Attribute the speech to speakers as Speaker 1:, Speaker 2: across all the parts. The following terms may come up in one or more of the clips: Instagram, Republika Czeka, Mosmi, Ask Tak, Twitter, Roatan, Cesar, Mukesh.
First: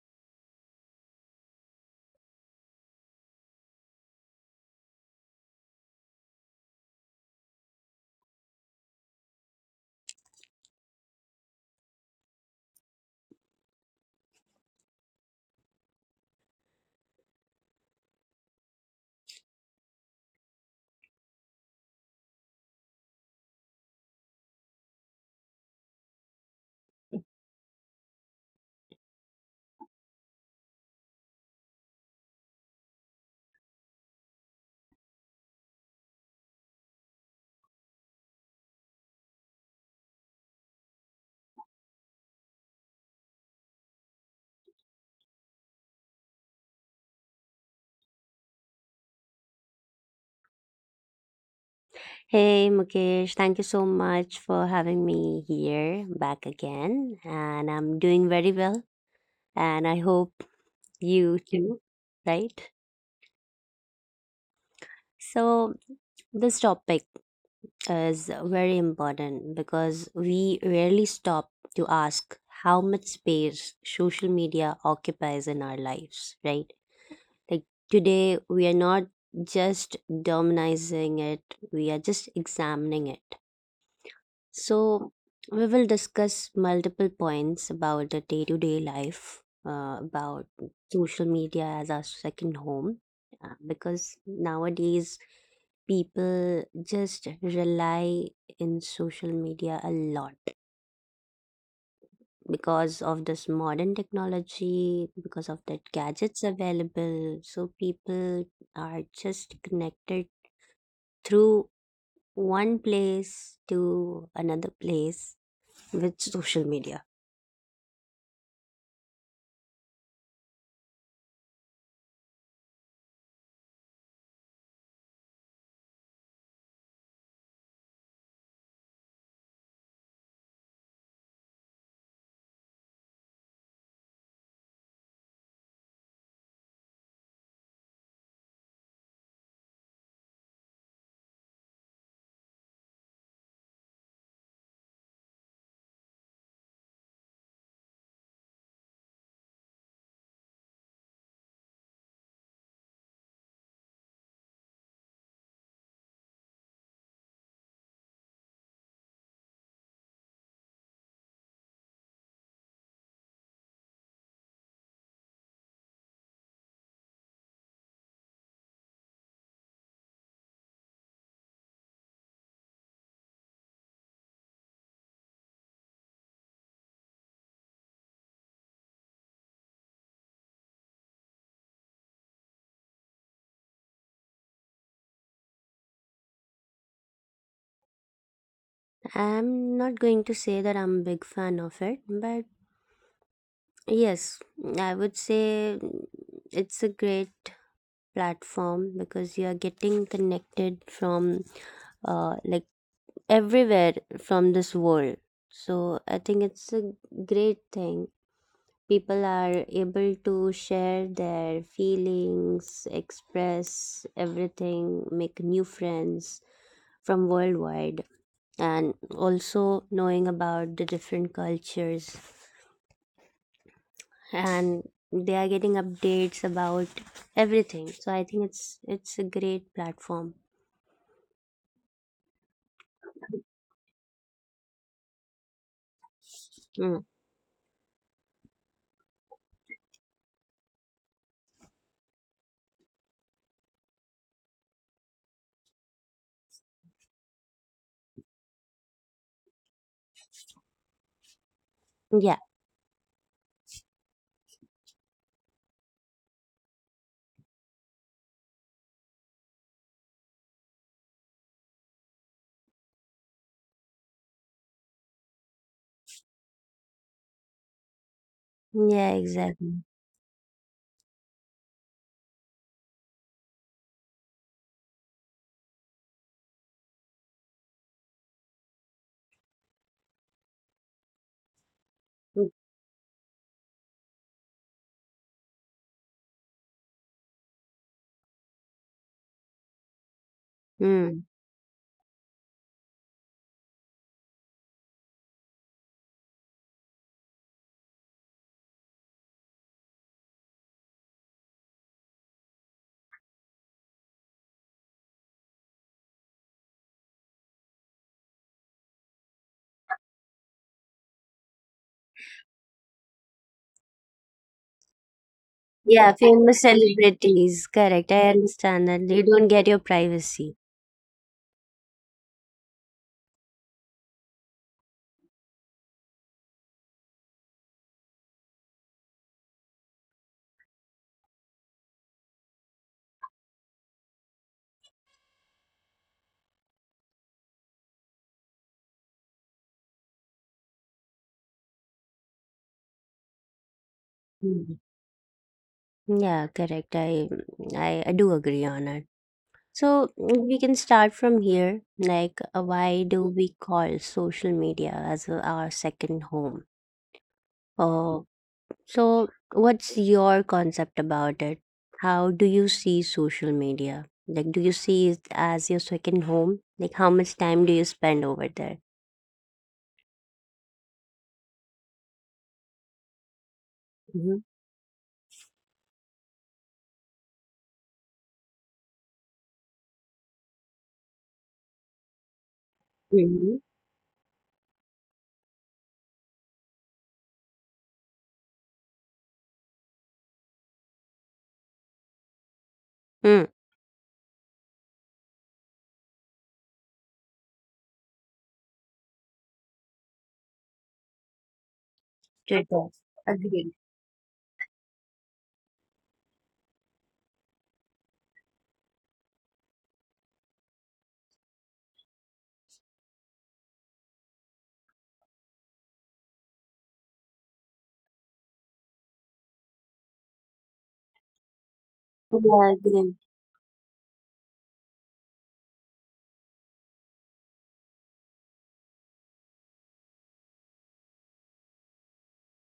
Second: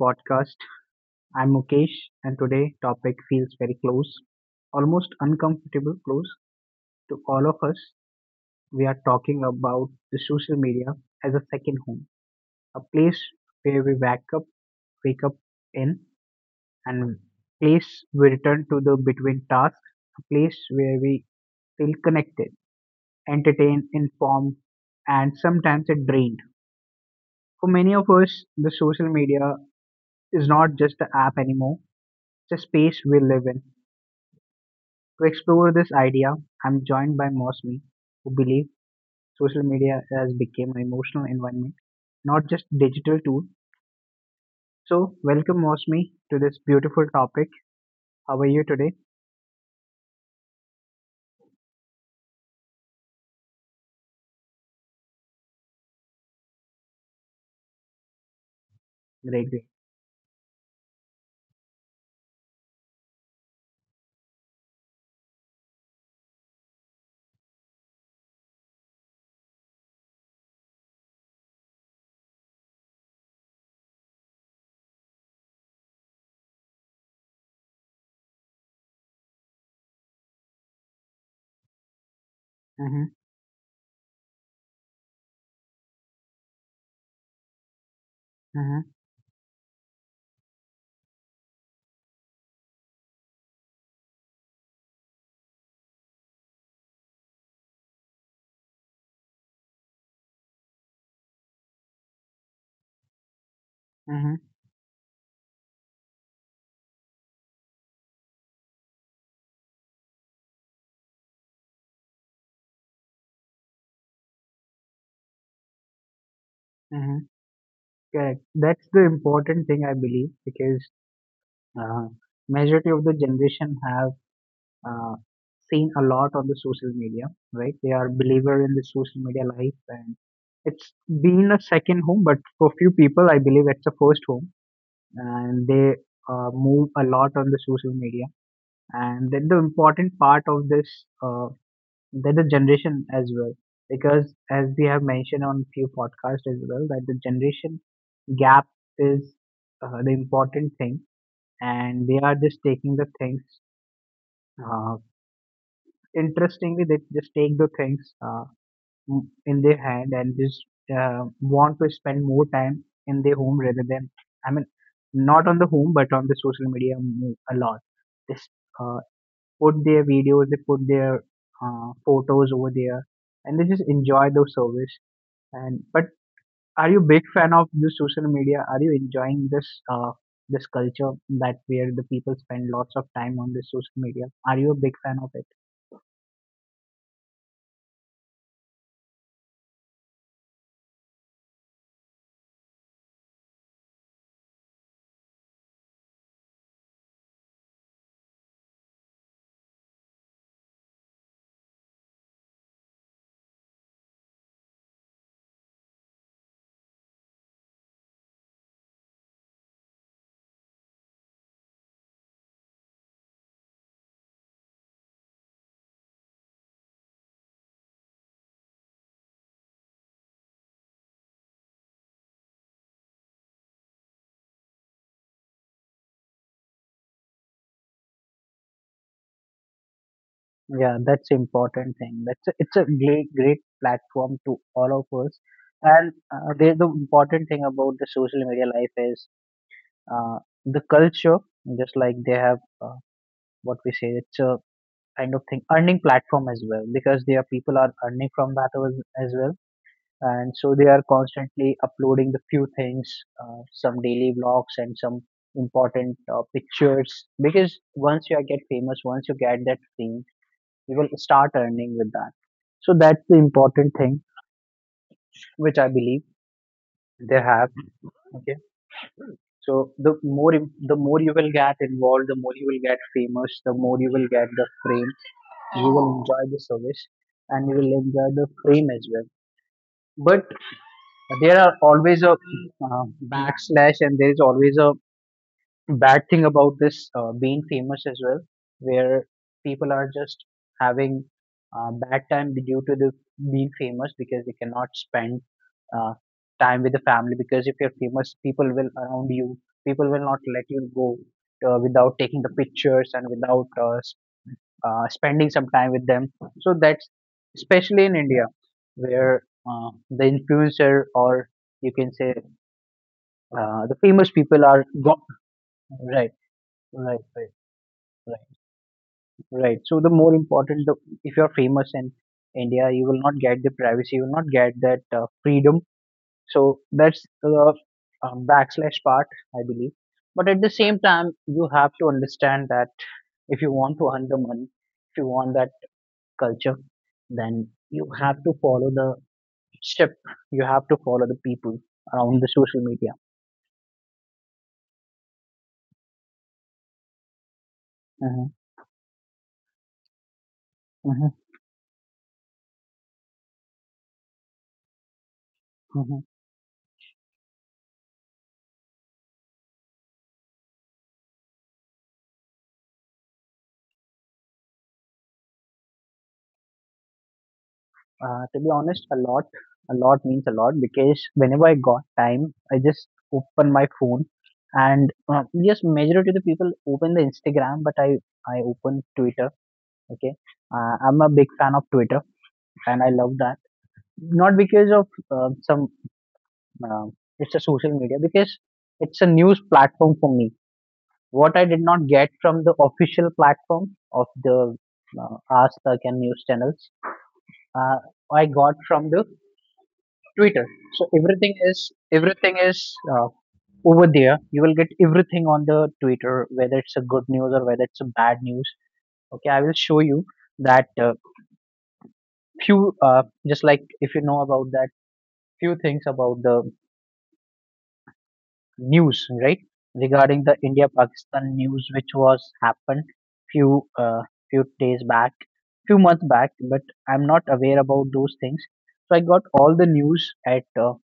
Speaker 1: podcast. I'm Mukesh and today topic feels very close, almost uncomfortable close to all of us. We are talking about the social media as a second home, a place where we wake up in and place we return to the between tasks, a place where we feel connected, entertained, informed and sometimes it drained. For many of us, the social media is not just an app anymore the space we live in. To explore this idea, I'm joined by Mosmi, who believes social media has become an emotional environment, not just digital tool. So, welcome Mosmi to this beautiful topic. How are you today?
Speaker 2: Hey Mukesh, thank you so much for having me here back again. And I'm doing very well.
Speaker 1: Great, great.
Speaker 2: And I hope you too, right? So, this topic is very important because we rarely stop to ask how much space social media occupies in our lives, right? Like today, we are not just demonizing it, we are just examining
Speaker 1: Mm-hmm,
Speaker 2: it. So, we will discuss multiple points about the day to day
Speaker 1: mm-hmm,
Speaker 2: life, about social media as our second home, because nowadays people just rely in social media a lot because of this modern
Speaker 1: mm-hmm,
Speaker 2: technology, because of that gadgets available. So people are just connected through one place to another place with social media.
Speaker 1: mm-hmm. Correct. That's the important thing I believe because uh, majority of the generation have uh, seen a lot on the social media, right? They are believer in the social media life, and it's been a second home, but for few people, I believe it's a first home, and they move a lot on the social media. And then the important part of this, uh, that the generation as well, because as we have mentioned on few podcasts as well, that the generation gap is the important thing, and they are just taking the things. Uh, Interestingly they just take the things in their hand and just want to spend more time in their home rather than, I mean, not on the home but on the social media a lot. They s- uh, put their videos, they put their photos over there and they just enjoy those service. And but are you big fan of the social media? Are you enjoying this uh, this culture that where the people spend lots of time on this social media? Are you a big fan of it?
Speaker 2: I'm not going to say that I'm a big fan of it, but yes, I would say it's a great platform because you are getting connected from uh, like everywhere from this world. So I think it's a great thing. People are able to share their feelings, express everything, make new friends from worldwide, and also knowing about the different cultures and they are getting updates about everything, so I think it's a great platform.
Speaker 1: Yeah, that's important thing. It's a great great platform to all of us. And
Speaker 2: Mm.
Speaker 1: there's the important thing about the social media life is uh, the culture. Just like they have what we say, it's a kind of thing earning platform as well because their people are earning from that as well, and so they are
Speaker 2: yeah
Speaker 1: constantly uploading the few things, some daily vlogs and some important pictures because once you are get famous once you get that fame you will start earning with that so that's the important thing which I believe they have.
Speaker 2: yeah,
Speaker 1: Okay,
Speaker 2: exactly.
Speaker 1: so the more the more you will get involved, the more you will get famous, the more you will get the frame, you will enjoy the service and you will enjoy the frame as well. But there are always a uh, backslash and there is always a bad thing about this being famous as well, where people
Speaker 2: Mm.
Speaker 1: are just having bad time due to the being famous because they cannot spend uh, time with the family because if you're famous, people will around you, people will not let you go without taking the pictures and without spending some time with them. So that's especially in India where the influencer or you can say the famous people
Speaker 2: Yeah,
Speaker 1: are
Speaker 2: famous
Speaker 1: go-
Speaker 2: celebrities.
Speaker 1: right,
Speaker 2: Correct. I
Speaker 1: right,
Speaker 2: understand
Speaker 1: right.
Speaker 2: that they don't get your
Speaker 1: Right,
Speaker 2: privacy.
Speaker 1: right. So the more important, if you're famous in India, you will not get the privacy, you will not get that freedom. So that's the backslash part, I believe. But at the same time, you have to understand that if you want to earn the money, if you want that culture, then you have to follow the step. You have to follow the people around the social media.
Speaker 2: Mhm. Yeah, correct. I do agree on it. So
Speaker 1: Hmm.
Speaker 2: mm, we can start from here. Like, why do we call social media as our second home?
Speaker 1: Hmm.
Speaker 2: Oh, so what's your concept about it? How do you see social media? Like, do you see it as your second home? Like, how much time do you spend over there?
Speaker 1: To be honest, a lot. A lot means a lot because whenever I got time,
Speaker 2: Mm-hmm.
Speaker 1: I just open my phone and yes, majority of the people open the Instagram, but I open Twitter. Okay, I'm a big fan of
Speaker 2: Mm-hmm.
Speaker 1: Twitter and I love that. Not because of some uh, it's a social media because it's a news platform for me. What I did
Speaker 2: Mm.
Speaker 1: not get from the official platform of the uh, Ask Tak and news channels, uh, I got from the Twitter. So everything is
Speaker 2: Agreed.
Speaker 1: everything is uh, over there. You will get everything on the Twitter, whether it's a good news or whether it's a bad news. Okay, I will show you that few just like if you know about that few things about the news, right? Regarding the India
Speaker 2: Yeah, agree.
Speaker 1: Pakistan news, which was happened few uh, few days back, few months back, but I'm not aware about those things. So I got all the news at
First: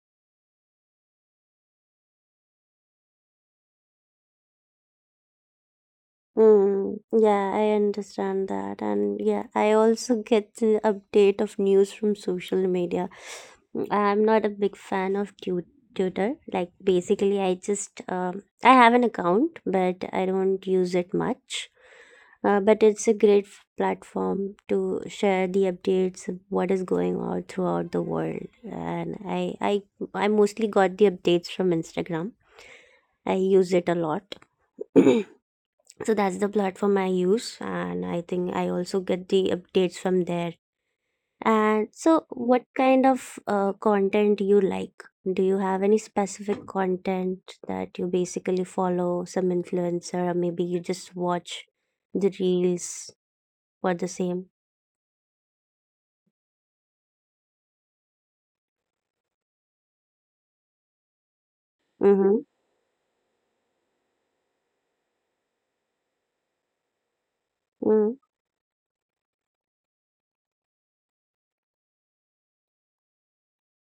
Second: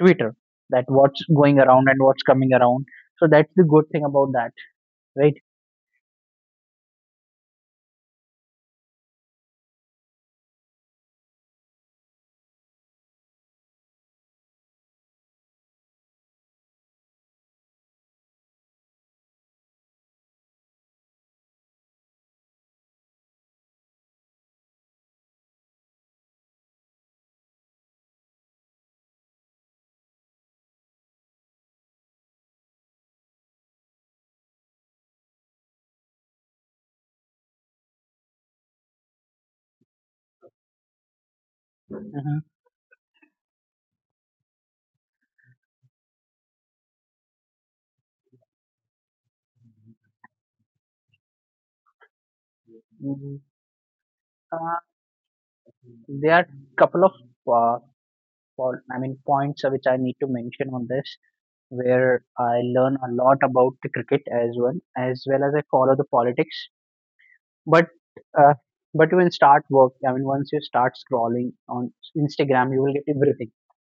Speaker 1: Twitter, that what's going around and what's coming around. So that's the good thing about that, right?
Speaker 2: Mm, yeah, I understand that. And yeah, I also get the update of news from social media. Mm, I'm not a big fan of Twitter. Like basically, I just I have an account, but I don't use it much. But it's a great platform to share the updates of what is going on throughout the world. And I mostly got the updates from Instagram. I use it a lot. So that's the platform I use, and I think I also get the updates from there. And so, what kind of content you like? Do you have any specific content that you basically follow some influencer, or maybe you just watch the reels
Speaker 1: Hmm.
Speaker 2: for the same?
Speaker 1: Uh, there are couple of uh, I mean points which I need to mention on this, where
Speaker 2: Mm-hmm.
Speaker 1: I learn a lot about the cricket as well, as well as I follow the politics. But
Speaker 2: Mm.
Speaker 1: uh, but when start work, I mean once you start scrolling on Instagram, you will get everything,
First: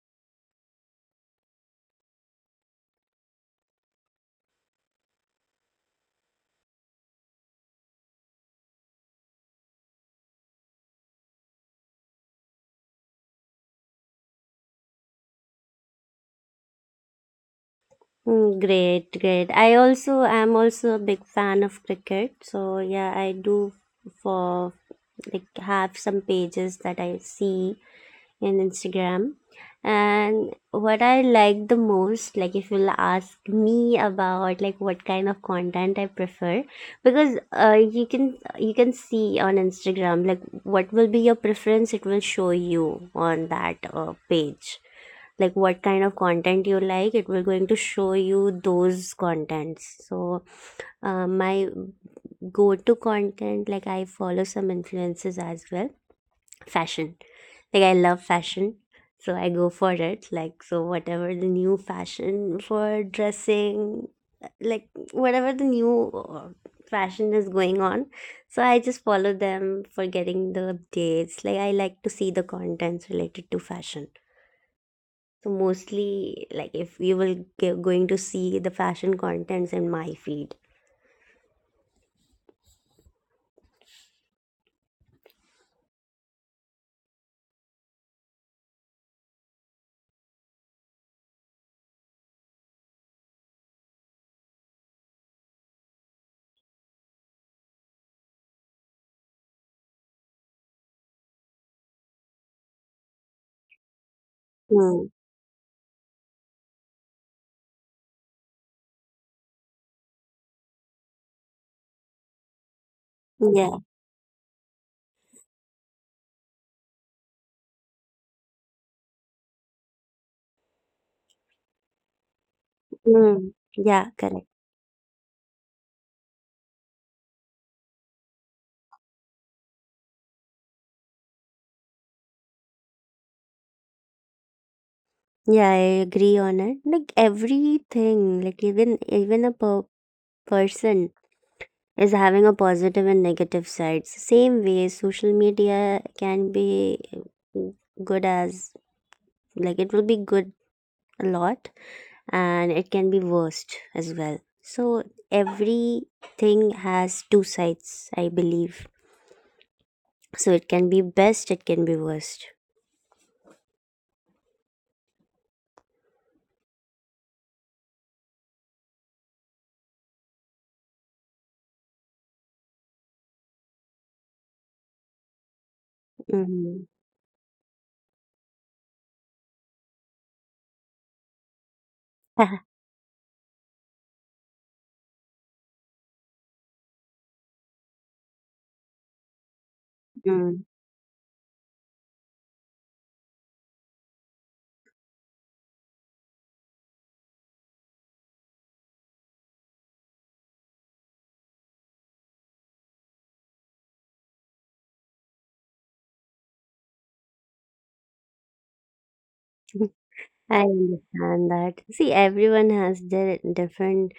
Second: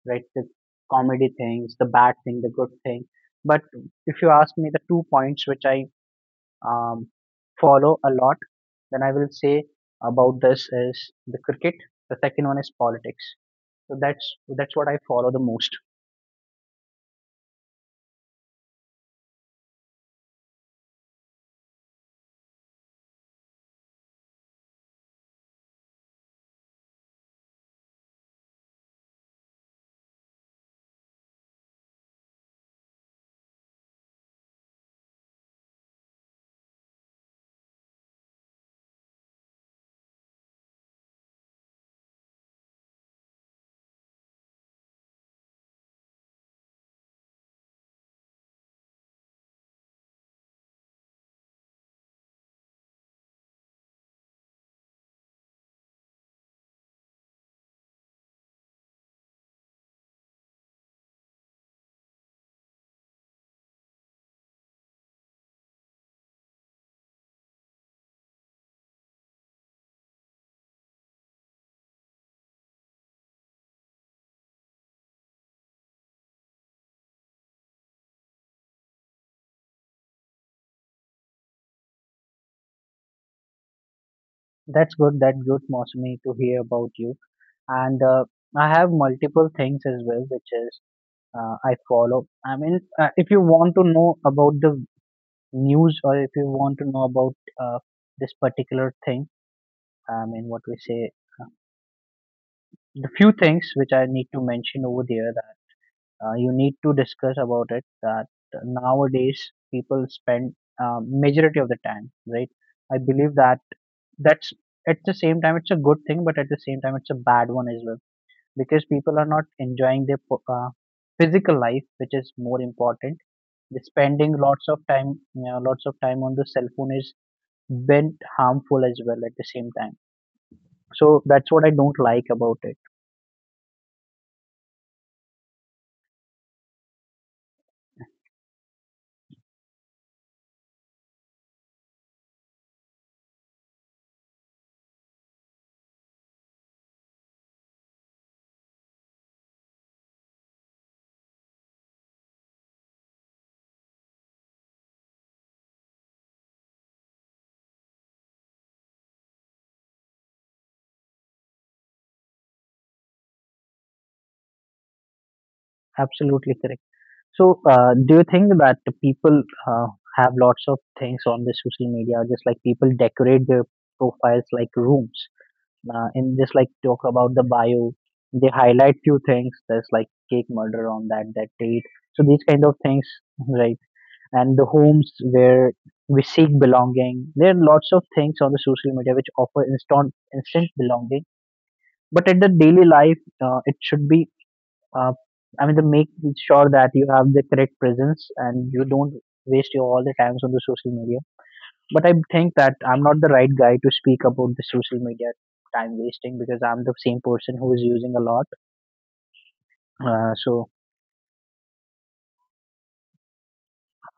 Speaker 1: right? The comedy things, the bad thing, the good thing. But if you ask me, the two points which I um, follow a lot, then I will say about this is the cricket. The second one is politics. So that's what I follow the most.
Speaker 2: Great, great. I also am also a big fan of cricket, so yeah, I do for like have some pages that I see and Instagram. And what I like the most, like if you'll ask me about like what kind of content I prefer, because you can see on Instagram like what will be your preference, it will show you on that page, like what kind of content you like, it will going to show you those contents. So my go to content, like I follow some influences as well. Fashion, like I love fashion, so I go for it. Like so whatever the new fashion for dressing, like whatever the new fashion is going on, so I just follow them for getting the updates. Like I like to see the contents related to fashion, so mostly like if you will going to see the fashion contents in my feed.
Speaker 1: That's good. That good, Mosmi, to hear about you. And I have multiple things as well, which is I follow. I mean, if you want to know about the news or if you want to know about uh, this particular thing, I mean, what we say, uh, the few things which I need to mention over
Speaker 2: Mm,
Speaker 1: there you need to discuss about it that nowadays people spend majority of the time, right? I believe that
Speaker 2: yeah.
Speaker 1: that's at the same time it's a good thing but at the same time it's a bad one as well because people are not enjoying their physical life which is more important.
Speaker 2: Mm,
Speaker 1: The
Speaker 2: yeah,
Speaker 1: spending
Speaker 2: correct.
Speaker 1: lots of time on the cell phone is been harmful as well at the same time. So that's what I don't like about it.
Speaker 2: Yeah, I agree on it. Like everything, like even a person is having a positive and negative sides, same way social media can be good as, like it will be good a lot and it can be worst as well. So everything has two sides, I believe. So it can be best, it can be worst.
Speaker 1: Absolutely correct. So, do you think that people have lots of things on the social media, just like people decorate their profiles like rooms, and just like
Speaker 2: Mm-hmm.
Speaker 1: talk about the bio, they highlight few things? There's like cake murder on that date. So these kind of things, right? And the homes where we seek belonging. There are lots of things on the social media which offer instant
Speaker 2: Mm.
Speaker 1: instant belonging. But at the daily life, it should be uh, I mean, to make sure that you have the correct presence and you don't waste your all the times on the social media. But I think that I'm not the right guy to speak about the social media time wasting because I'm the same person who is using a lot.
Speaker 2: I
Speaker 1: So,
Speaker 2: understand that. See, everyone has their different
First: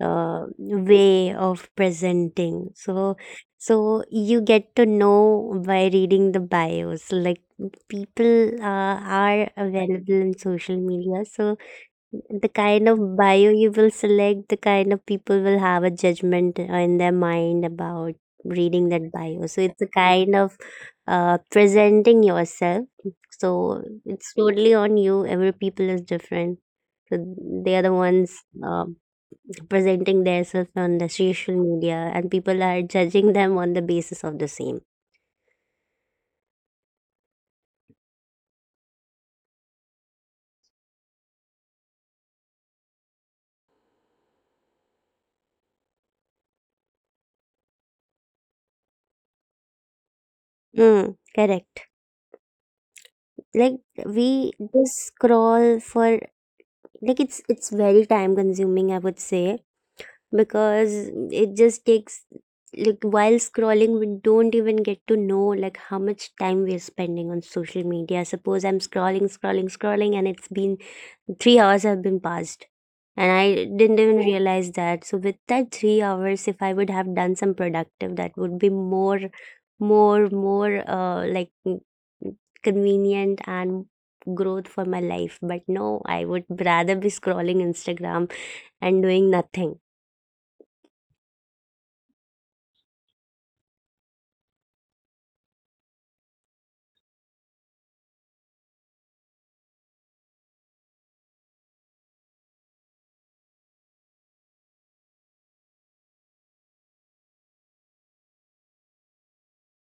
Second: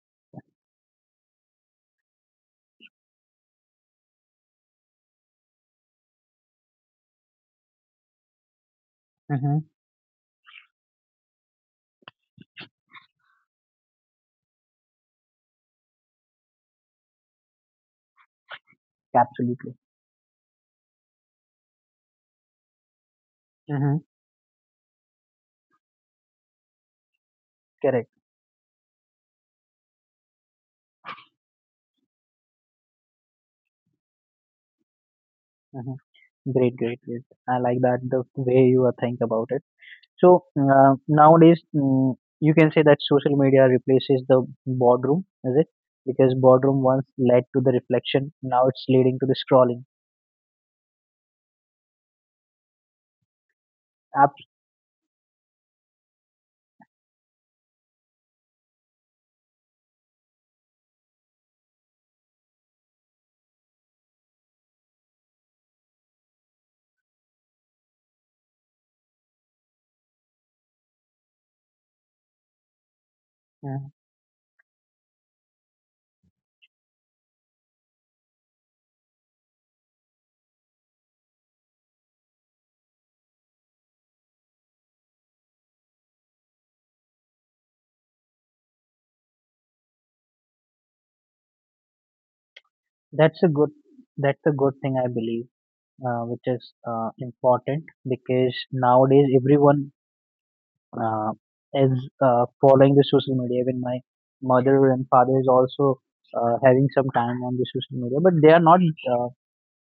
Speaker 2: way of presenting. So you get to know by reading the bios. Like people are
Speaker 1: hmm,
Speaker 2: available in social media, so the kind of bio you will select, the kind of people will have a judgment in their mind about reading that bio. So
Speaker 1: absolutely,
Speaker 2: it's a kind of presenting yourself. So
Speaker 1: hmm,
Speaker 2: it's totally on you, every people is different. So they are the
Speaker 1: correct.
Speaker 2: ones um, presenting themselves on the social media and people are judging them on the basis of the same.
Speaker 1: Hmm. Great, great, great. I like that the way you are think about it. So nowadays, you can say that social media replaces the boardroom, is it? Because boardroom once led to the reflection, now it's leading to the scrolling.
Speaker 2: Mm, correct. Like
Speaker 1: Abs-
Speaker 2: we just scroll for, like it's very time consuming, I would say, because it just takes, like while scrolling we don't even get to know like how much time we're spending on social media. Suppose I'm scrolling, scrolling, scrolling and it's been 3 hours have been passed, and I
Speaker 1: Mm.
Speaker 2: didn't even Right. realize that. So with that 3 hours, if I would have done some productive, that would be more more mm, convenient and growth for my life, but no, I would rather be scrolling instagram and doing nothing
Speaker 1: That's a good, that's a good, thing I believe, which is important because nowadays everyone uh, is following the social media. Even my mother and father is also having some time on the social media, but they are not uh,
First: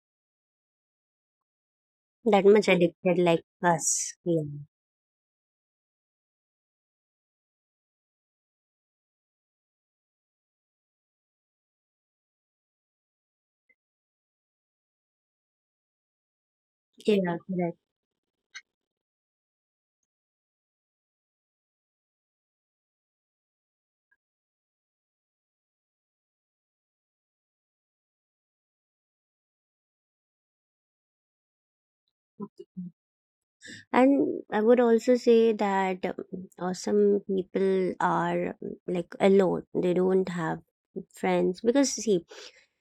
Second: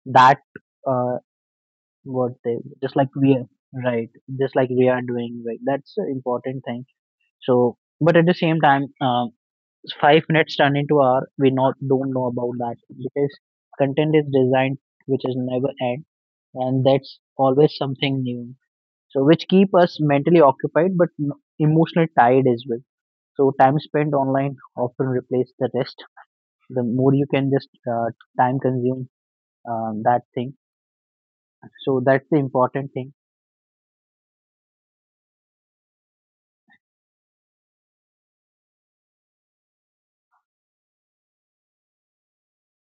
Speaker 1: that. Uh, what
Speaker 2: that
Speaker 1: they,
Speaker 2: much
Speaker 1: just like
Speaker 2: addicted
Speaker 1: we
Speaker 2: like
Speaker 1: are, right,
Speaker 2: us. Yeah.
Speaker 1: just like we are doing, right, that's an important thing. So but at the same time 5 minutes turn into hour, we not don't know about that because content is designed which is never end and that's
Speaker 2: Yeah,
Speaker 1: always
Speaker 2: correct.
Speaker 1: something new. So which keep us mentally occupied but emotionally tired as well. So time spent online often replace the rest, the more you can just time consume that thing. So that's the important thing.
Speaker 2: And I would also say that some people are like alone. They don't have friends because see,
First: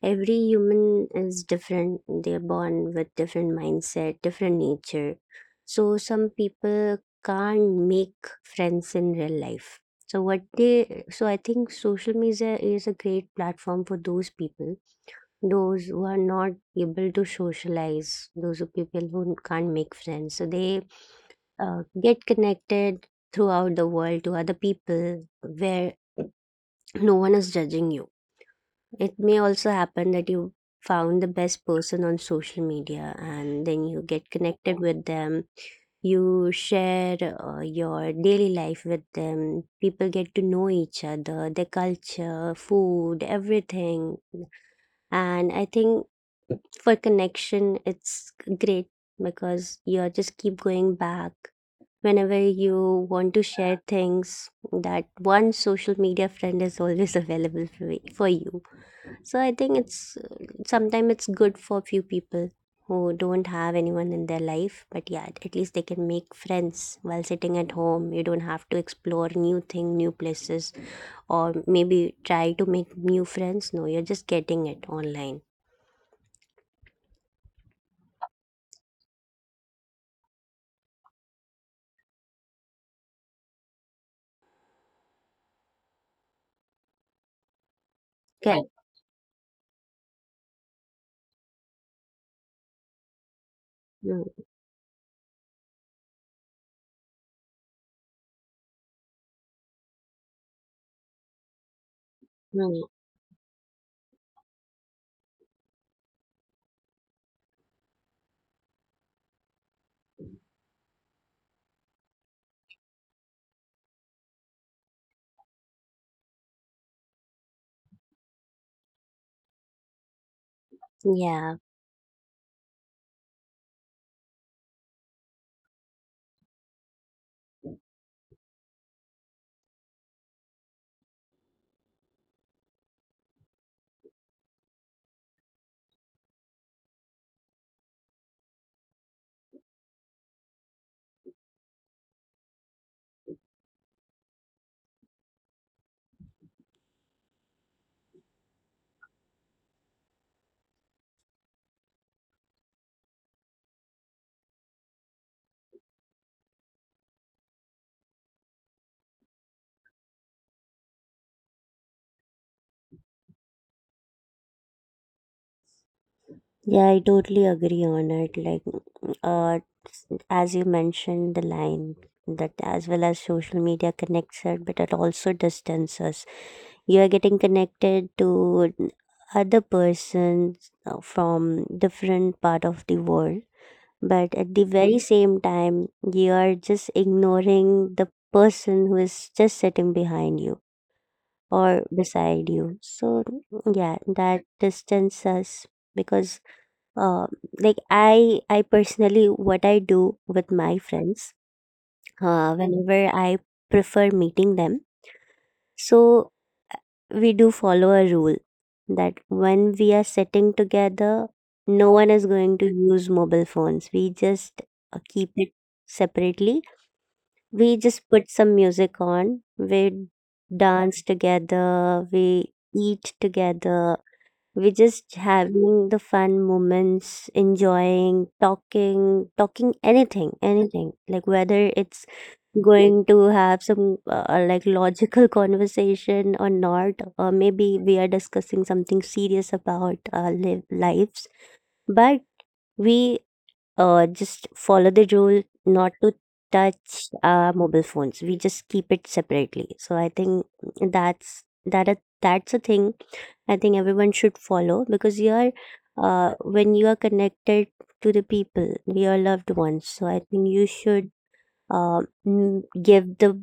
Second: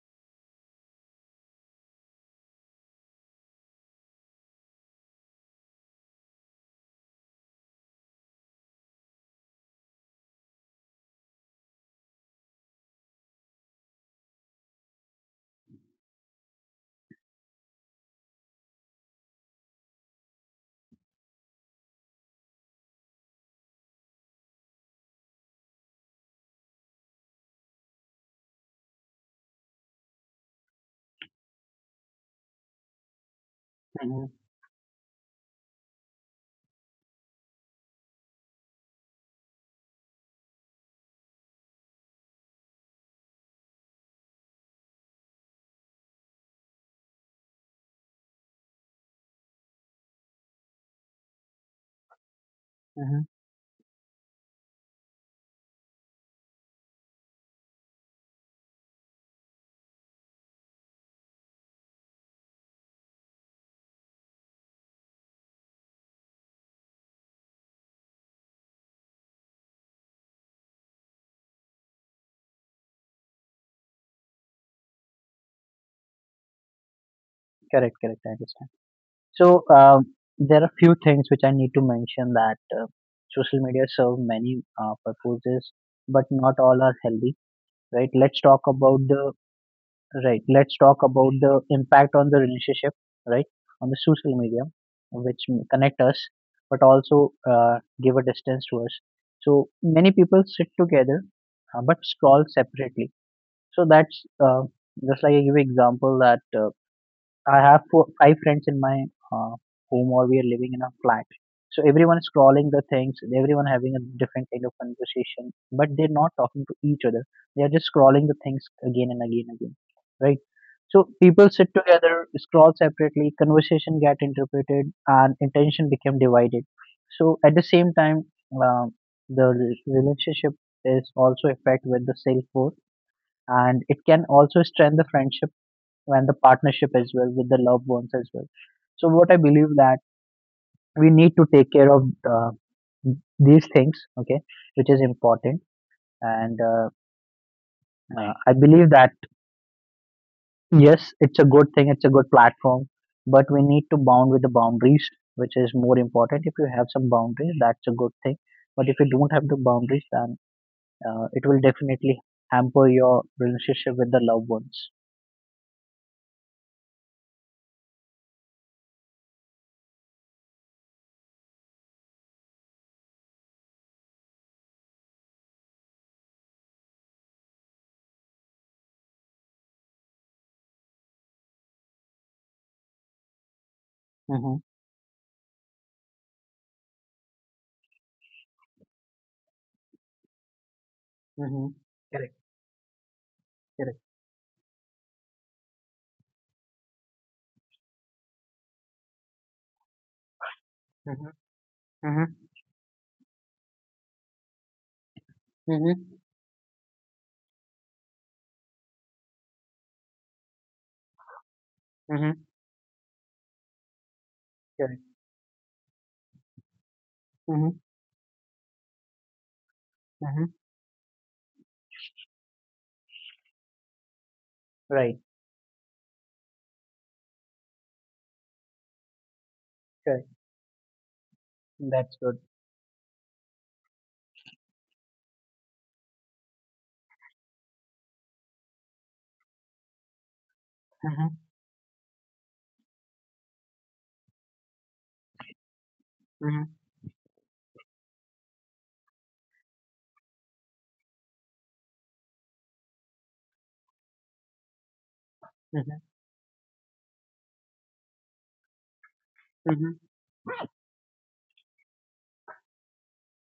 Speaker 2: every human is different. They're born with different mindset, different nature. So some people can't make friends in real life. So what they so I think social media is a great platform for those people, those who are not able to socialize, those who people who can't make friends. So they get connected throughout the world to other people where no one is judging you. It may also happen that you found the best person on social media and then you
Speaker 1: Mhm.
Speaker 2: get connected with them. You share your daily life with them. People get to know each other, their culture, food, everything. And I think for connection it's great, because you just keep going back whenever you
Speaker 1: Mhm.
Speaker 2: want to share things, that one social media friend is always available for, for you. So I think it's sometimes it's good for few people who don't have anyone in their life, but yeah, at least they can make friends while sitting at home. You don't have to explore new thing, new places, or maybe try to make new friends. No, you're just getting it online.
Speaker 1: Correct, correct. I understand. So there are few things which I need to mention that social media serve many purposes, but not all are healthy, right? Let's talk
Speaker 2: Correct.
Speaker 1: about the right. Let's talk about the impact on the relationship, right? On the
Speaker 2: Mm,
Speaker 1: social media, which connect us, but also give a distance to us. So many people sit together, but scroll
Speaker 2: mm.
Speaker 1: separately. So that's just like I give example that. I have four, five friends in my uh, home, or we are living in a flat. So everyone is scrolling the things, everyone having a different kind of conversation, but they're not talking to each other. They are just scrolling the things again and again and again, right? So
Speaker 2: Yeah,
Speaker 1: people sit together, scroll separately, conversation get interpreted, and intention become divided. So at the same time, um the relationship is also affected with the self worth, and it can also strain the friendship and the partnership as well with the loved ones as well. So what I believe that we need to take care of uh, these things, okay, which is important. And I believe that yes, it's a good thing, it's a good platform, but we need to bound with the boundaries, which is more important. If you have some boundaries, that's a good thing. But if you don't have the boundaries, then it will definitely hamper your relationship with the loved ones.
Speaker 2: yeah, I totally agree on it. Like, uh, as you mentioned, the line that as well as social media connects us, but it also distances us. You are getting connected to other persons from different part of the world, but at
Speaker 1: Mm-hmm.
Speaker 2: the very Mhm. same time, you are just ignoring the person who is just sitting behind you
Speaker 1: Mm-hmm.
Speaker 2: or
Speaker 1: Correct.
Speaker 2: beside you. So, yeah,
Speaker 1: Correct.
Speaker 2: that distances us because uh, like I personally what I do with my
Speaker 1: Mm-hmm.
Speaker 2: friends,
Speaker 1: Mm-hmm.
Speaker 2: whenever I prefer meeting them,
Speaker 1: Mm-hmm.
Speaker 2: so we do follow a rule that when we are sitting together no one is
Speaker 1: Mm-hmm.
Speaker 2: going to use mobile phones. We just keep it separately. We
Speaker 1: Mhm,
Speaker 2: just put some music on, we
Speaker 1: mhm.
Speaker 2: dance together, we eat together, we're just
Speaker 1: Right,
Speaker 2: having the fun moments, enjoying, talking, talking
Speaker 1: right.
Speaker 2: anything, anything. Like whether it's
Speaker 1: That's good.
Speaker 2: going to have some like logical conversation or not, or maybe we are discussing something serious about our live lives.
Speaker 1: Mhm,
Speaker 2: But we just follow the rule not to
Speaker 1: mhm,
Speaker 2: touch mobile phones. We just keep it separately. So I think that's a thing I think everyone should follow. Because you are
Speaker 1: mhm,
Speaker 2: when you are connected to the people, your loved ones.
Speaker 1: mhm,
Speaker 2: So I think you should give the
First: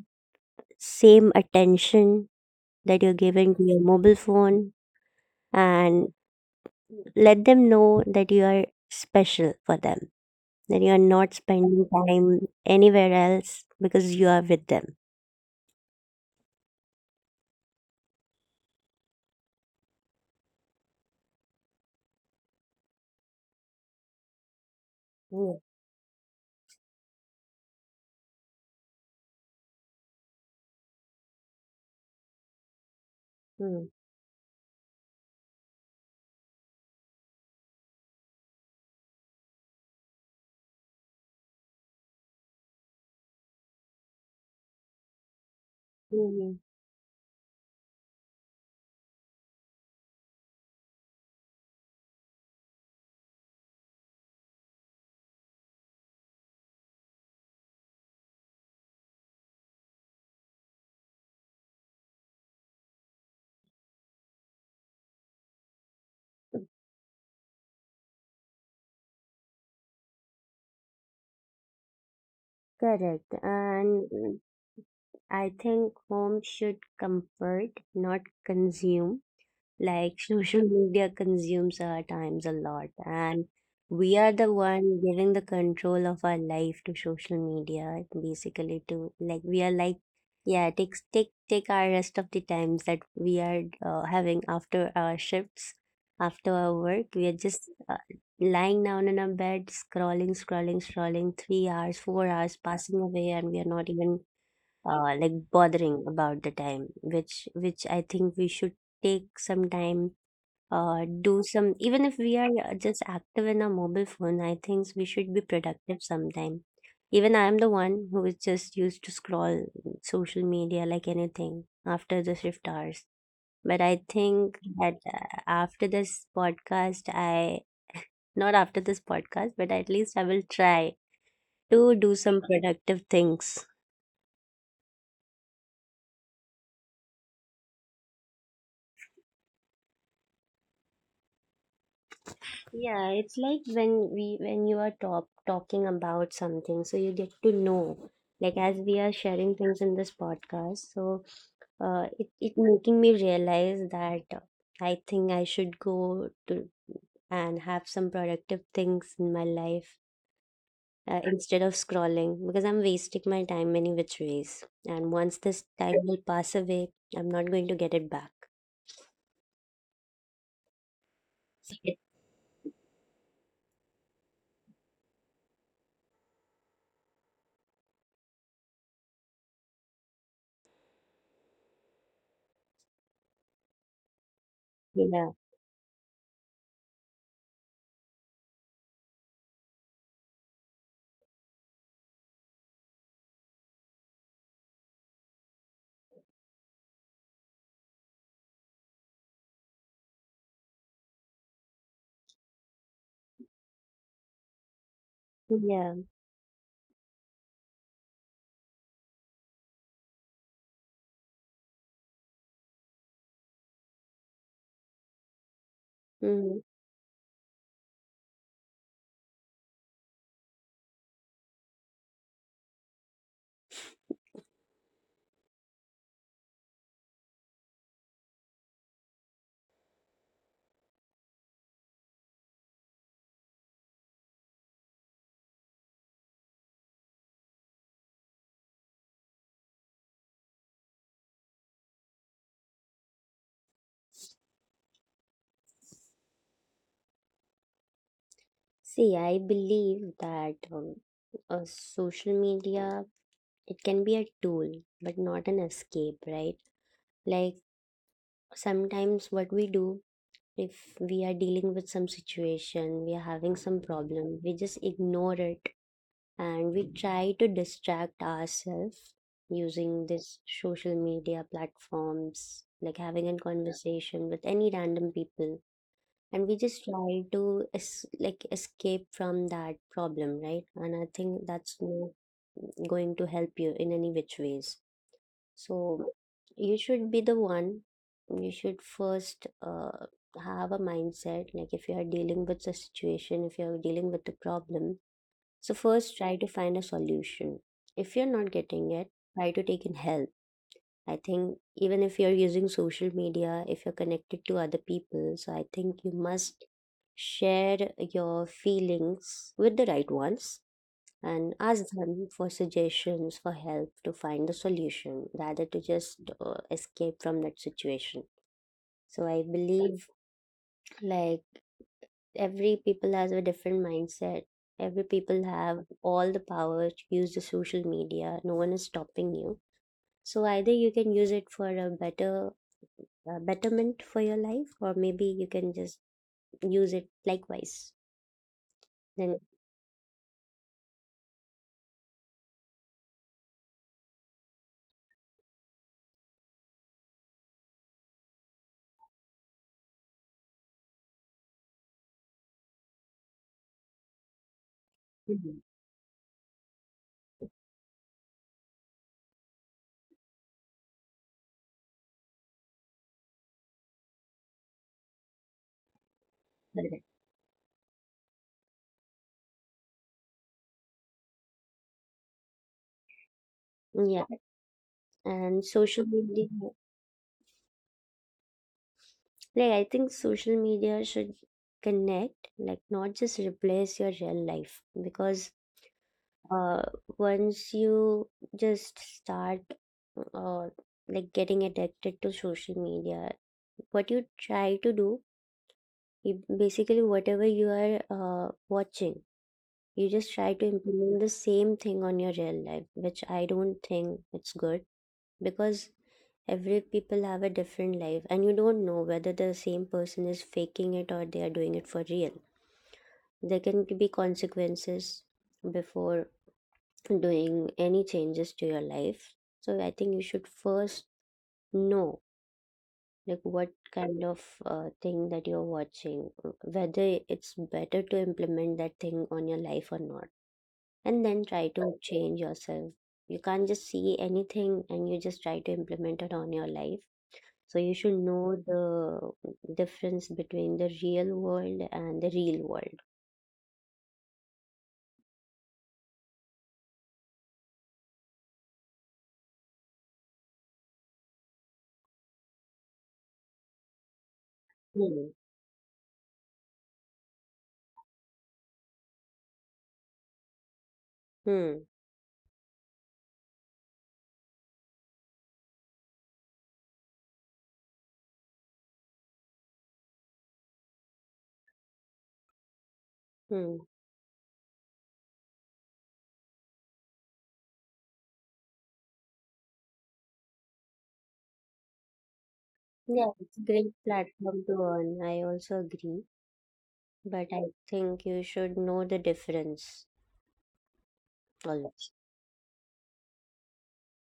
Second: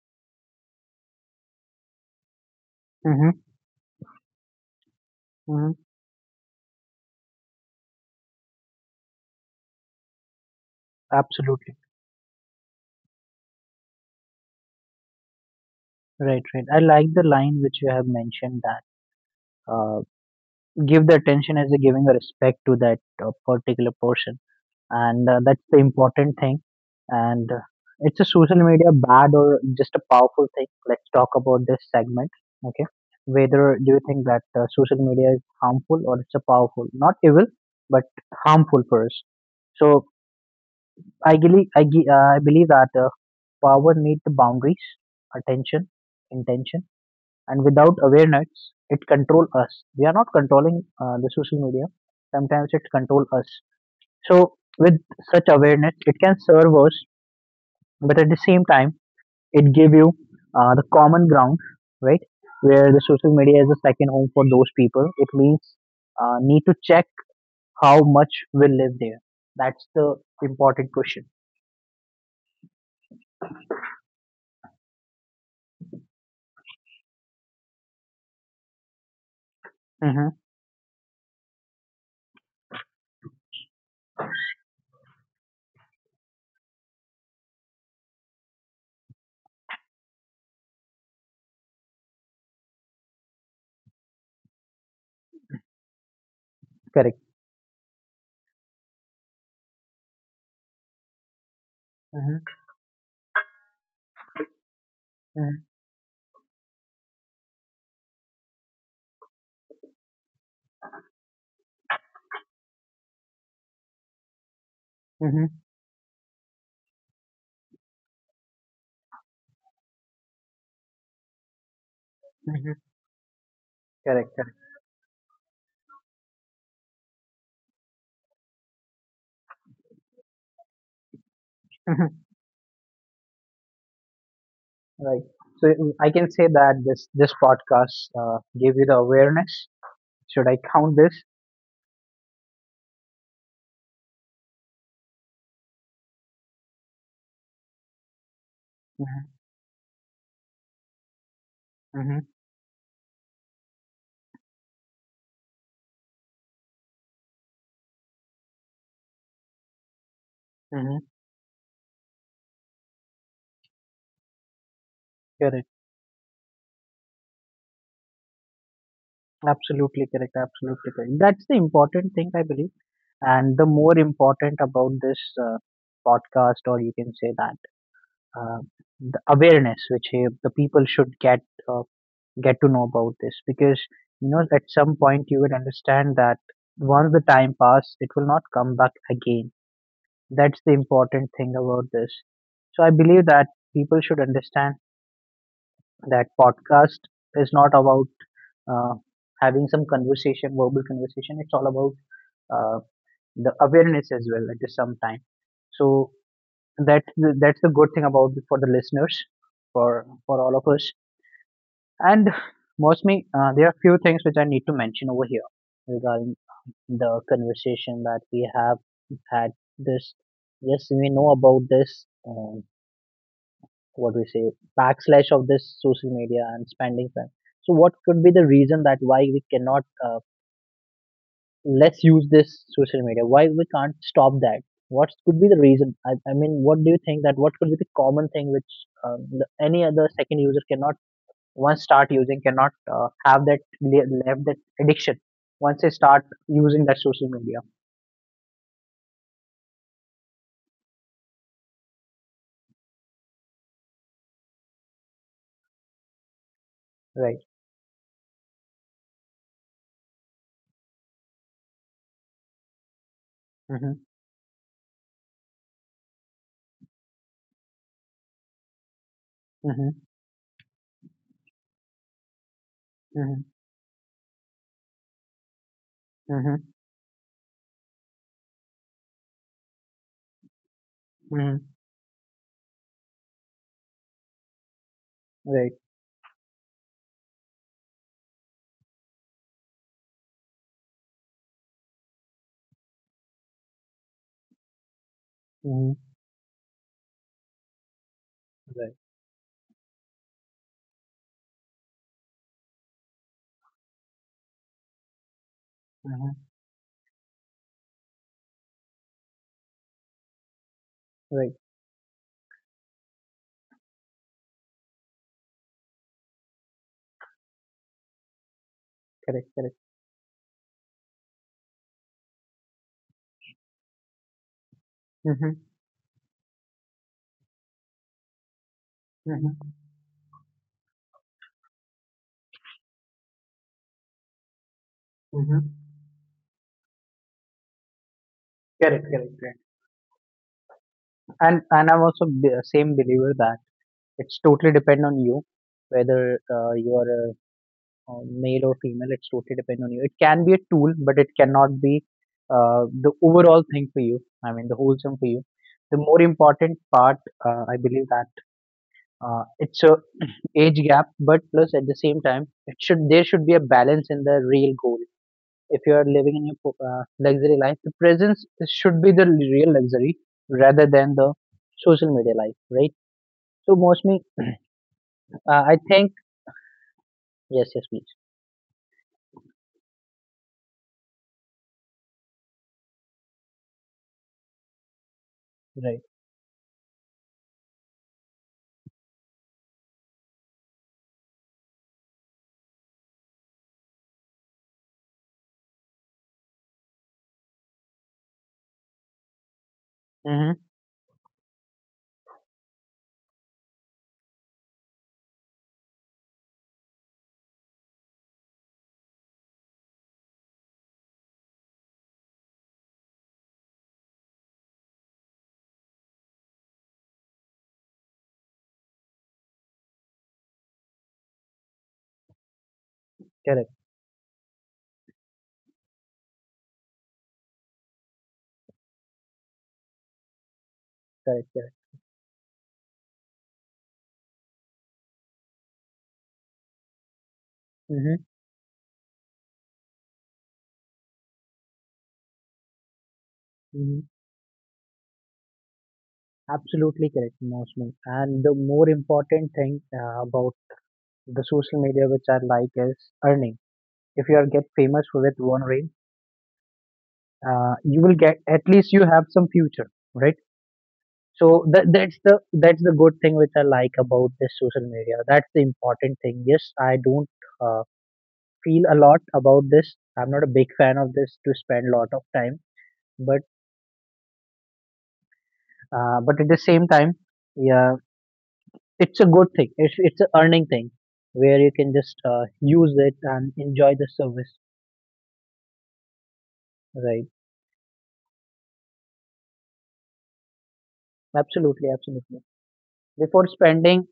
Speaker 2: same attention that you're
Speaker 1: mhm,
Speaker 2: giving to your mobile phone
Speaker 1: mhm.
Speaker 2: and let them know that you are special for them, then you are not
Speaker 1: Absolutely.
Speaker 2: spending time anywhere else because you are with them.
Speaker 1: Right, right. I like the line which you have mentioned that uh, give the attention as a giving a respect to that particular person, and
Speaker 2: Yeah.
Speaker 1: that's the important thing. And it's a social media bad or just a powerful thing? Let's talk about this segment. Okay, whether
Speaker 2: Mm.
Speaker 1: do you think that social media is harmful or it's a powerful, not evil, but harmful for us? So I believe that power needs boundaries, attention,
Speaker 2: Mm.
Speaker 1: intention, and without awareness, it control us. We are not controlling the social media. Sometimes it control us. So with such awareness, it can serve us, but at the same time, it give you the common ground, right? Where the social media is a second home for those people. It means need to check how much we live there. That's the important question.
Speaker 2: Correct. And mm, I think home should comfort, not consume. Like
Speaker 1: Hmm.
Speaker 2: social media consumes our times a lot, and we are the one giving the control of our life to social media, basically to, like we are like, yeah, take take our rest of the times that we are having after our shifts, after our work. We
Speaker 1: Correct.
Speaker 2: are just lying down in our bed, scrolling, scrolling, scrolling, 3 hours, four
Speaker 1: Hmm.
Speaker 2: hours passing away, and we are not even like bothering about the time. Which I think we should take some time do some, even if we are just active in our mobile phone, I think we should be
Speaker 1: Mhm,
Speaker 2: productive sometime. Even I am the one who is just used to scroll social media like anything after the shift
Speaker 1: mhm.
Speaker 2: hours, but I
Speaker 1: correct,
Speaker 2: think
Speaker 1: correct.
Speaker 2: that after this podcast, I, not after this podcast, but at least I will try to do
Speaker 1: Mhm.
Speaker 2: some productive things.
Speaker 1: Right. So I can say that this podcast gave you the awareness. Should I count this?
Speaker 2: Yeah, it's like when we when you are top talking about something, so you get to know. Like as we are
Speaker 1: Mhm,
Speaker 2: sharing things in this podcast, so it
Speaker 1: mhm,
Speaker 2: it making me realize that I think I should go to and have some productive things in my life
Speaker 1: mhm.
Speaker 2: instead of scrolling because I'm wasting my time many which ways. And once this
Speaker 1: Correct.
Speaker 2: time will pass away, I'm not going to get it back.
Speaker 1: Absolutely correct. Absolutely correct. That's the important thing I believe, and the more important about this uh, podcast, or you can say that uh, the awareness which the people should uh, get to know about this, because at some
Speaker 2: Yeah,
Speaker 1: point you will understand that once the time pass, it will not come back again. That's the important thing about this. So I believe that people should understand that podcast is not about uh, having some conversation, verbal conversation. It's all about uh, the awareness as well at the same time.
Speaker 2: yeah.
Speaker 1: So that's that's the good thing about for the listeners, for all of us. And mostly, there are few things which I need to mention over here regarding
Speaker 2: Hmm.
Speaker 1: the conversation that we have had this. Yes, we know about this. What we say backslash of this social media and spending time, so what could be the reason that why we cannot, let's use this social media, why we can't stop that? What could be the reason? I mean what do you think that what could be the common thing which any other second user cannot, once start using, cannot have that left that addiction once they start using that social media?
Speaker 2: See, I believe that social media it can be a tool, but not an escape, right?
Speaker 1: Right.
Speaker 2: Like sometimes what we do if we are dealing with some situation, we are having some
Speaker 1: Mm-hmm,
Speaker 2: problem, we just ignore it, and we try to distract ourselves using
Speaker 1: mm-hmm,
Speaker 2: this social media platforms, like having a
Speaker 1: mm-hmm,
Speaker 2: conversation with any random people, and we
Speaker 1: mm-hmm,
Speaker 2: just try to like escape from that problem, right? And I think
Speaker 1: mm-hmm.
Speaker 2: that's not going to help you in any which ways. So
Speaker 1: Right.
Speaker 2: you should be the one, you should first have a mindset, like if you are dealing with a situation, if you are dealing with a problem, so
Speaker 1: Mm-hmm.
Speaker 2: first try to find a solution. If you're not getting
Speaker 1: Right.
Speaker 2: it, try to take in help. I think even if you're using social media, if you're connected to other people, so I think you
Speaker 1: Mm-hmm.
Speaker 2: must share your feelings with the right ones and
Speaker 1: Right.
Speaker 2: ask them for suggestions, for help to find the solution rather to just escape from that situation. So I
Speaker 1: Correct, correct.
Speaker 2: believe like every people has a different mindset. Every people
Speaker 1: Mm-hmm.
Speaker 2: have all the power to use the social media. No one is stopping you.
Speaker 1: Mhm,
Speaker 2: So either you can use it for a better betterment for your life, or maybe you can
Speaker 1: mhm.
Speaker 2: just use it likewise
Speaker 1: Correct,
Speaker 2: then.
Speaker 1: correct, correct. And I'm also same believer that it's totally depend on you whether you are male or female. It's totally depend on you. It can be a tool, but it cannot be the overall thing for you. I mean, the whole thing for you.
Speaker 2: Mhm.
Speaker 1: The more important part, I believe that it's a age gap, but plus at the same time, it should there should be a balance in the real goal if you are living in your
Speaker 2: Correct.
Speaker 1: luxury life, the presence should be the real luxury rather than the social media life, right? So
Speaker 2: Yeah,
Speaker 1: mostly,
Speaker 2: and
Speaker 1: I
Speaker 2: social
Speaker 1: think,
Speaker 2: media,
Speaker 1: yes, yes, please,
Speaker 2: like I think social media should connect, like not just replace your real life, because
Speaker 1: right.
Speaker 2: uh once you just start uh, like getting addicted to social media, what you try to do, you basically whatever you are watching, you just try
Speaker 1: Mm-hmm.
Speaker 2: to implement the same thing on your real life, which I don't think it's good, because every people have a different life and you don't know whether the same person is faking it or they are doing it for real. There can be consequences before doing any changes to your life. So I think you should first know like what
Speaker 1: Correct,
Speaker 2: kind of thing that you're watching, whether it's better to implement that thing on your life or not, and then
Speaker 1: correct,
Speaker 2: try to
Speaker 1: correct.
Speaker 2: change yourself. You can't just see anything and you just try to implement it on your life. So you should
Speaker 1: Mm-hmm.
Speaker 2: know the difference between the real world and the real world.
Speaker 1: Mm-hmm. Absolutely correct, mostly. And the more important thing about the social media which I like is earning. If you are get famous
Speaker 2: Hmm.
Speaker 1: with one ring, you will get at least you have some future, right? So
Speaker 2: Hmm.
Speaker 1: that's the good thing which I like about this social media. That's the important thing. Yes, I don't uh, feel a lot about this, I'm not a big fan of this to spend a lot of time, but
Speaker 2: Hmm.
Speaker 1: but at the same time, yeah, it's a good thing. It's an earning thing where you can just use it
Speaker 2: Yeah, it's a
Speaker 1: and
Speaker 2: great
Speaker 1: enjoy the
Speaker 2: platform
Speaker 1: service,
Speaker 2: to earn. I also agree,
Speaker 1: right?
Speaker 2: but I think you should know the difference
Speaker 1: Absolutely,
Speaker 2: always.
Speaker 1: absolutely. Before spending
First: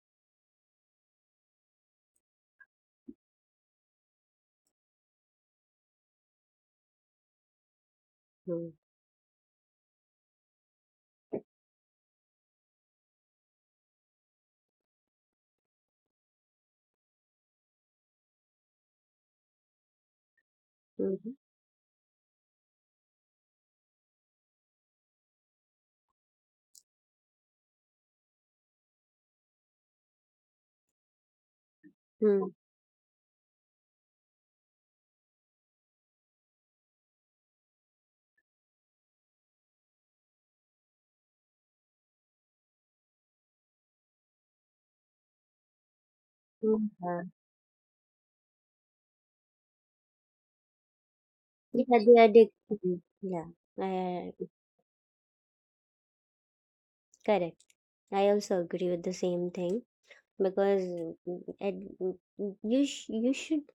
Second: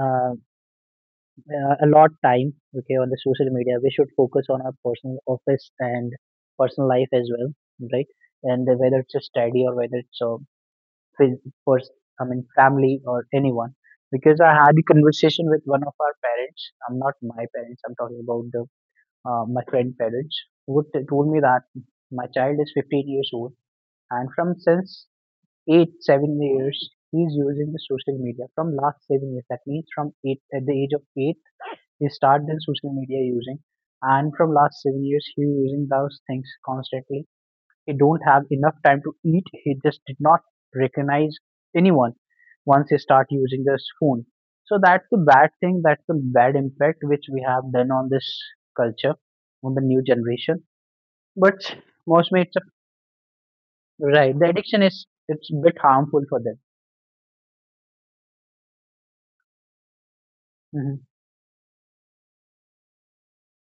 Speaker 1: uh, a lot time, okay, on the social media we should focus on our personal office and personal life as well, right? And
Speaker 2: Hmm.
Speaker 1: whether it's a study or whether it's a phys- pers- I mean family or anyone, because I had a conversation with one of our parents. I'm not my parents, I'm talking about the my friend parents who
Speaker 2: Mm-hmm.
Speaker 1: told me that my child is 15 years old, and from since 8 7 years he's using the social media from last 7 years, that means from eight at the age of 8 he started
Speaker 2: Hmm.
Speaker 1: the social media using, and from last 7 years, he using those things constantly. He don't have enough time to eat. He just did not recognize anyone once he start using this phone. So that's the bad thing. That's the bad
Speaker 2: Hmm.
Speaker 1: impact
Speaker 2: Yeah,
Speaker 1: which we have done on this culture, on the new generation. But
Speaker 2: yeah, the
Speaker 1: mostly, it's a,
Speaker 2: addiction. Yeah, I,
Speaker 1: right. The addiction is it's a bit harmful for them.
Speaker 2: correct. I also agree with the same thing, because
Speaker 1: Hmm.
Speaker 2: and you should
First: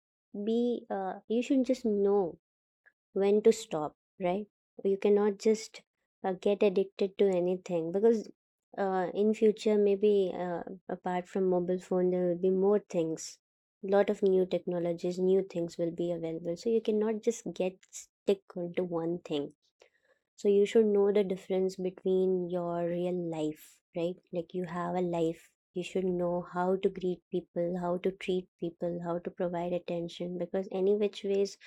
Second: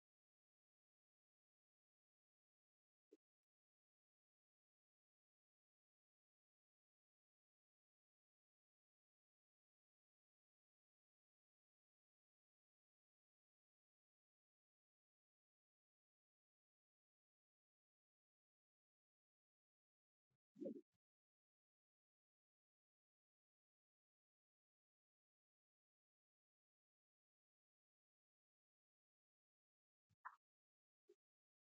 Speaker 2: be you should just know when to stop, right? You cannot just get addicted to anything, because in future maybe apart from mobile phone there will be more things, lot of new technologies, new things will be available, so you cannot just get stick onto one thing. So you should know the difference between your real life, right? Like you have a life, you should know how to greet people, how to treat people, how to provide attention, because any which ways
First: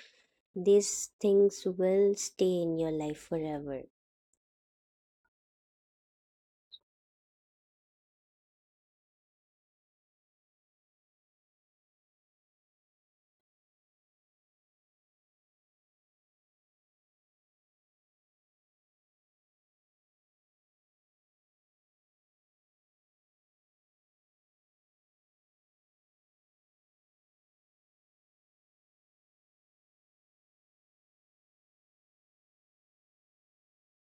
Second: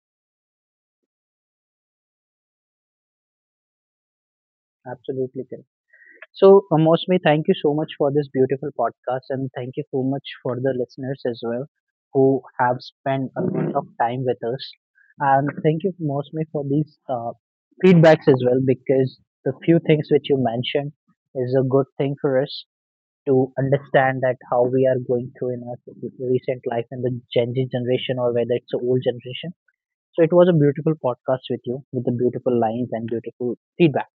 Speaker 2: these things will stay in your life forever.
Speaker 1: Absolutely correct. So, Mosme, thank you so much for this beautiful podcast, and thank you so much for the listeners as well who have spent a lot of time with us. And thank you, Mosme, for these feedbacks as well, because the few things which you mentioned is a good thing for us to understand that how we are going through in our recent life and the Gen Z generation or whether it's the old generation. So it was a beautiful podcast with you with the beautiful lines and beautiful feedback.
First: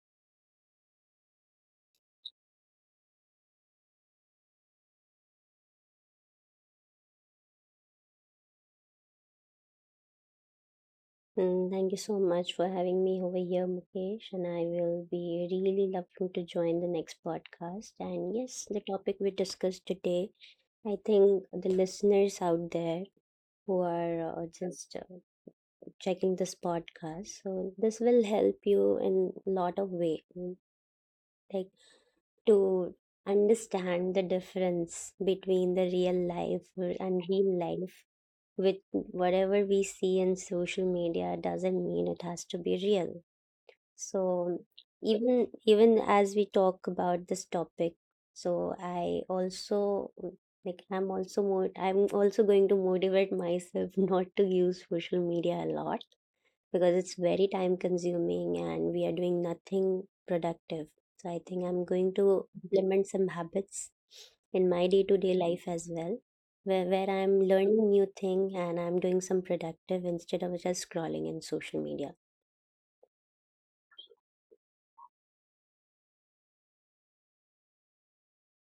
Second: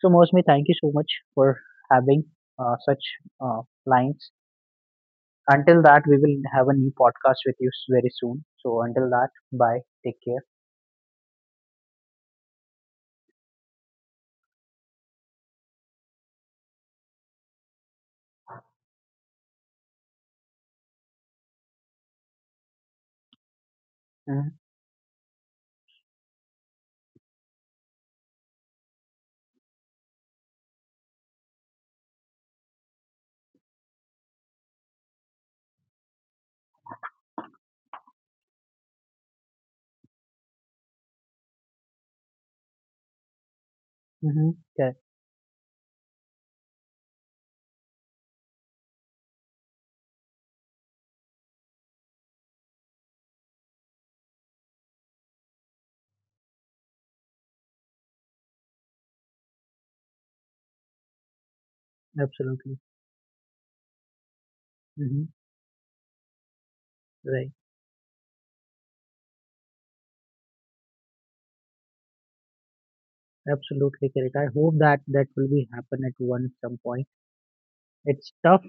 Speaker 1: So, Mosmi, thank you so much for having such lines. Until that, we will have a new podcast with you very soon. So, until that, bye. Take care.
Speaker 2: And thank you so much for having me over here, Mukesh, and I will be really loving to join the next podcast. And yes, the topic we discussed today, I think the listeners out there who are just checking this podcast, so this will help you in a lot of way, like to understand the difference between the and real life. With whatever we see in social media doesn't mean it has to be real.
Speaker 1: Mm-hmm.
Speaker 2: So
Speaker 1: Correct.
Speaker 2: even as we talk about this topic, so I also like I'm also more I'm also going to motivate myself not to use social media a lot, because it's very time consuming and we are doing nothing productive. So I think I'm going to
Speaker 1: Absolutely.
Speaker 2: implement some habits in my day to
Speaker 1: Mm-hmm.
Speaker 2: day life as well, where I'm
Speaker 1: Right.
Speaker 2: learning new thing and I'm doing some productive instead of just scrolling in social media.
Speaker 1: Absolutely correct. I hope that that will be happen at one some point. It's tough,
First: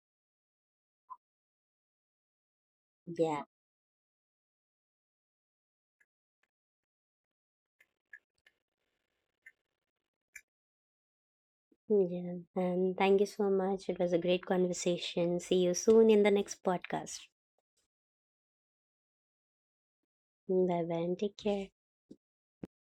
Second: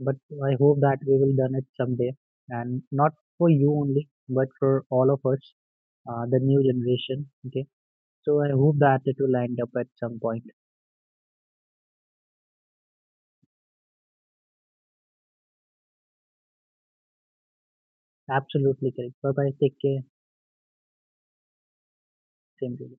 Speaker 1: but I hope that we will done it someday, and not
Speaker 2: Yeah.
Speaker 1: for you only, but for all of us, the new generation. Okay. So I hope that it will end up at some point.
Speaker 2: Yeah. And thank you so much. It was a great conversation. See you soon in the next podcast.
Speaker 1: Absolutely correct. Bye bye. Take care.
Speaker 2: Bye bye and take care.
Speaker 1: Same to you.